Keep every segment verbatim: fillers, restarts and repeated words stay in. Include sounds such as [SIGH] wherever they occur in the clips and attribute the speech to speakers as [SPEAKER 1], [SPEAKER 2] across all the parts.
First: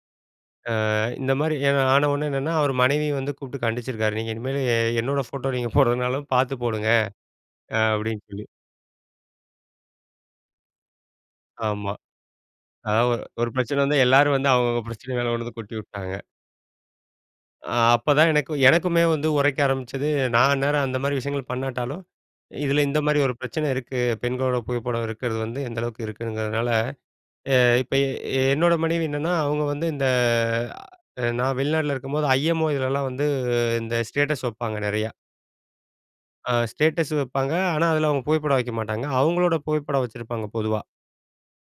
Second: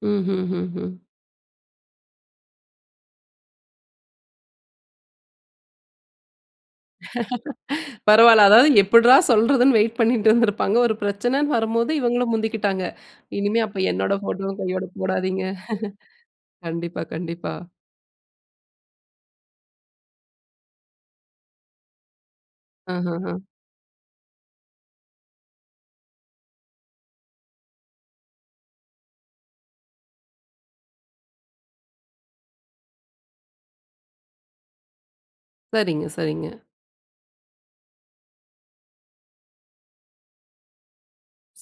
[SPEAKER 1] ம், ம்,
[SPEAKER 2] அ
[SPEAKER 1] ம், ம்.
[SPEAKER 2] இந்தமாரி எதோ ஆனவுனே என்னன்னா, அவரு மனைவிய வந்து கூப்பிட்டு கண்டிச்சிருக்காரு. "நீங்க இனிமேலு என்னோட ஃபோட்டோ நீங்க போடுறதுனாலும் பார்த்து போடுங்க." அ
[SPEAKER 1] [LAUGHS]
[SPEAKER 2] அப்பிடின்னு சொல்லி.
[SPEAKER 1] பரவால்ல. அதாவது எப்பிட்ரா சொல்றதுன்னு வெயிட் பண்ணிட்டு இருந்திருப்பாங்க. ஒரு பிரச்சனன்னு வரும்போது
[SPEAKER 2] ஆமா.
[SPEAKER 1] இவுங்களும் முந்திக்கிட்டாங்க.
[SPEAKER 2] அதா ஒரு
[SPEAKER 1] "இனிமே
[SPEAKER 2] பிரச்சனை
[SPEAKER 1] அப்ப
[SPEAKER 2] வந்து
[SPEAKER 1] என்னோட
[SPEAKER 2] எல்லாரும் வந்து
[SPEAKER 1] போட்டோவும்
[SPEAKER 2] அவுங்க அவுங்க
[SPEAKER 1] கையோட
[SPEAKER 2] பிரச்சனை மேல
[SPEAKER 1] போடாதீங்க."
[SPEAKER 2] கொண்டு வந்து கொட்டி உட்டாங்க.
[SPEAKER 1] [LAUGHS] கண்டிப்பா, கண்டிப்பா.
[SPEAKER 2] ஆ அப்பதான் எனக்கு எனக்குமே வந்து உரைக்க ஆரம்பிச்சது. நான் அந்நேரம் அந்தமாரி விஷயங்கள் பண்ணாட்டாலும், இதில இந்தமாரி ஒரு
[SPEAKER 1] ஆஹாஹா!
[SPEAKER 2] பிரச்சனை இருக்கு. பெண்களோட புகைப்படம் இருக்கறது வந்து எந்த அளவுக்கு இருக்குங்கிறதுனால அ இப்ப எ என்னோட மனைவி என்னன்னா, அவுங்க வந்து இந்த அ நான் வெளிநாட்ல இருக்கும்போது ஐ.எம்.ஓ இதலலாம் வந்து இந்த ஸ்டேட்டஸ் வப்பாங்க நிறையா!
[SPEAKER 1] சரிங்க,
[SPEAKER 2] அ
[SPEAKER 1] சரிங்க.
[SPEAKER 2] ஸ்டேட்டஸ் வப்பாங்க. ஆனா, அதில அவுங்க புகைப்படம் வைக்க மாட்டாங்க. அவுங்களோட புகைப்படம் வச்சிருப்பாங்க பொதுவா.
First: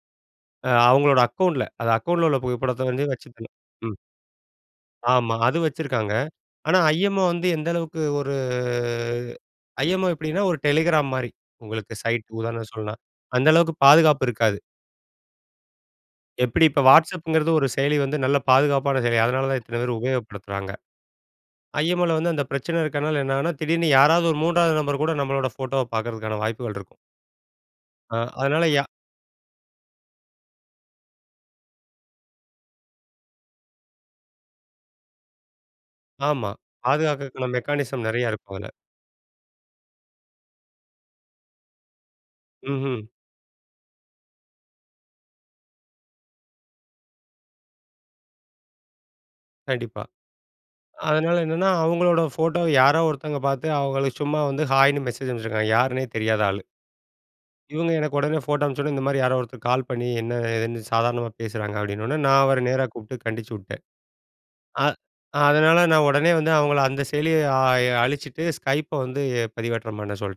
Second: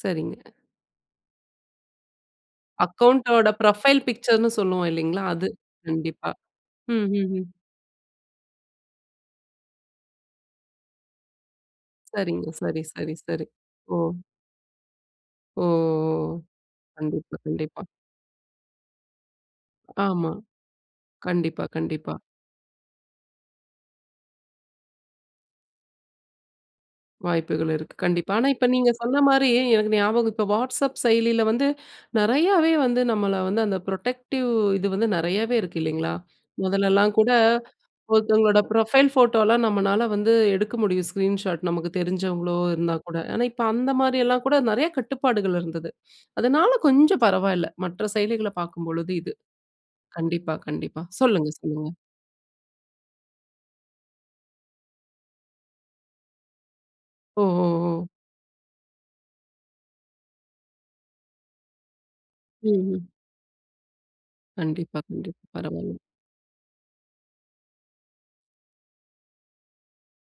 [SPEAKER 1] சரிங்க.
[SPEAKER 2] அ அவுங்களோட அக்கவுண்ட்ல அந்த அக்கவுண்ட்ல உள்ள புகைப்படத்த வந்து
[SPEAKER 1] அக்கவுண்ட் ஓட
[SPEAKER 2] வச்சுக்கணும். ம்.
[SPEAKER 1] புரொஃபைல் பிக்சர்ன்னு சொல்லுவோம் இல்லேங்களா!
[SPEAKER 2] ஆமா.
[SPEAKER 1] அது
[SPEAKER 2] அது வச்சிருக்காங்க.
[SPEAKER 1] கண்டிப்பா.
[SPEAKER 2] ஆனா,
[SPEAKER 1] ம்,
[SPEAKER 2] ஐ.எம்.ஓ
[SPEAKER 1] ம்,
[SPEAKER 2] வந்து
[SPEAKER 1] ம்.
[SPEAKER 2] எந்த அளவுக்கு ஒரு ஐ.எம்.ஓ எப்பிடின்னா, ஒரு டெலிகிராம் மாரி உங்களுக்கு சைட்
[SPEAKER 1] சரிங்க.
[SPEAKER 2] உதாரணம்
[SPEAKER 1] சரி,
[SPEAKER 2] சொல்லலாம்.
[SPEAKER 1] சரி, சரி.
[SPEAKER 2] அந்த அளவுக்கு
[SPEAKER 1] ஓ!
[SPEAKER 2] பாதுகாப்பு இருக்காது.
[SPEAKER 1] ஓ! ஓ!
[SPEAKER 2] எப்பிடி இப்ப
[SPEAKER 1] கண்டிப்பா,
[SPEAKER 2] WhatsAppங்கிறது ஒரு
[SPEAKER 1] கண்டிப்பா.
[SPEAKER 2] செயலி வந்து நல்ல பாதுகாப்பான செயலி. அதனால தான் இத்தன பேரு
[SPEAKER 1] ஆமா.
[SPEAKER 2] உபயோகப்படுத்துறாங்க.
[SPEAKER 1] கண்டிப்பா, கண்டிப்பா.
[SPEAKER 2] ஐஎம்ஓல வந்து அந்த பிரச்சனை இருக்கிறனால என்னன்னா, திடீர்னு யாராவது ஒரு மூன்றாவது நபர்கூட நம்மளோட ஃபோட்டோவ பார்க்கறதுக்கான வாய்ப்புகள் இருக்கும்.
[SPEAKER 1] வாய்ப்புகள் இருக்கு
[SPEAKER 2] அ,
[SPEAKER 1] கண்டிப்பா. ஆனா,
[SPEAKER 2] அதனால
[SPEAKER 1] இப்ப
[SPEAKER 2] யா
[SPEAKER 1] நீங்க சொன்னமாரி எனக்கு ஞாபகம் இப்போ WhatsApp செயலில வந்து நிறையாவே வந்து நம்மள வந்து அந்த புரொடெக்டிவ் இது வந்து நிறையாவே இருக்கு இல்லேங்களா!
[SPEAKER 2] ஆமா.
[SPEAKER 1] முதல்லலாம் கூட
[SPEAKER 2] பாதுகாக்கிறதுக்கான மெக்கானிசம் நிறையா இருக்கும்.
[SPEAKER 1] ஒருத்தவங்களோட
[SPEAKER 2] அதில.
[SPEAKER 1] ப்ரொஃபைல் ஃபோட்டோலாம் நம்மனால வந்து எடுக்க முடியும் ஸ்க்ரீன் ஷாட். நமக்கு தெரிஞ்சவங்களோ!
[SPEAKER 2] ம், ம்.
[SPEAKER 1] இருந்தாக்கூட. ஆனா, இப்போ அந்தமாரி எல்லாம் கூட நிறைய கட்டுப்பாடுகள் இருந்தது. அதனால கொஞ்சம் பரவால்ல. மற்ற செயலிகள பார்க்கும்பொழுது இது.
[SPEAKER 2] கண்டிப்பா.
[SPEAKER 1] கண்டிப்பா, கண்டிப்பா,
[SPEAKER 2] அதனால
[SPEAKER 1] சொல்லுங்க.
[SPEAKER 2] என்னன்னா,
[SPEAKER 1] சொல்லுங்க!
[SPEAKER 2] அவுங்களோட ஃபோட்டோவ யாரோ ஒருத்தவங்க பார்த்து அவுங்களுக்கு சும்மா வந்து ஹாய்ன்னு மெசேஜ் அனுப்பிச்சிருக்காங்க. யாருன்னே தெரியாத ஆளு.
[SPEAKER 1] ஓ! ஓ!
[SPEAKER 2] இவுங்க
[SPEAKER 1] ஓ!
[SPEAKER 2] எனக்கு உடனே ஃபோட்டோ அனுப்பிச்சவுடனே, "இந்த மாதிரி யாரோ ஒருத்தர் கால் பண்ணி என்ன ஏதுன்னு சாதாரணமா பேசுறாங்க." அப்பிடின உடனே நான் அவர
[SPEAKER 1] ம்,
[SPEAKER 2] நேரா
[SPEAKER 1] ம்.
[SPEAKER 2] கூப்பிட்டு கண்டிச்சி விட்டேன். ஆ
[SPEAKER 1] கண்டிப்பா, கண்டிப்
[SPEAKER 2] அதனால
[SPEAKER 1] பரவால்ல.
[SPEAKER 2] நான் உடனே வந்து அவுங்கள அந்த செயலிய அ எ அழிச்சிட்டு ஸ்கைப்ப வந்து பதிவேற்றம் பண்ண சொல்ட்டேன்.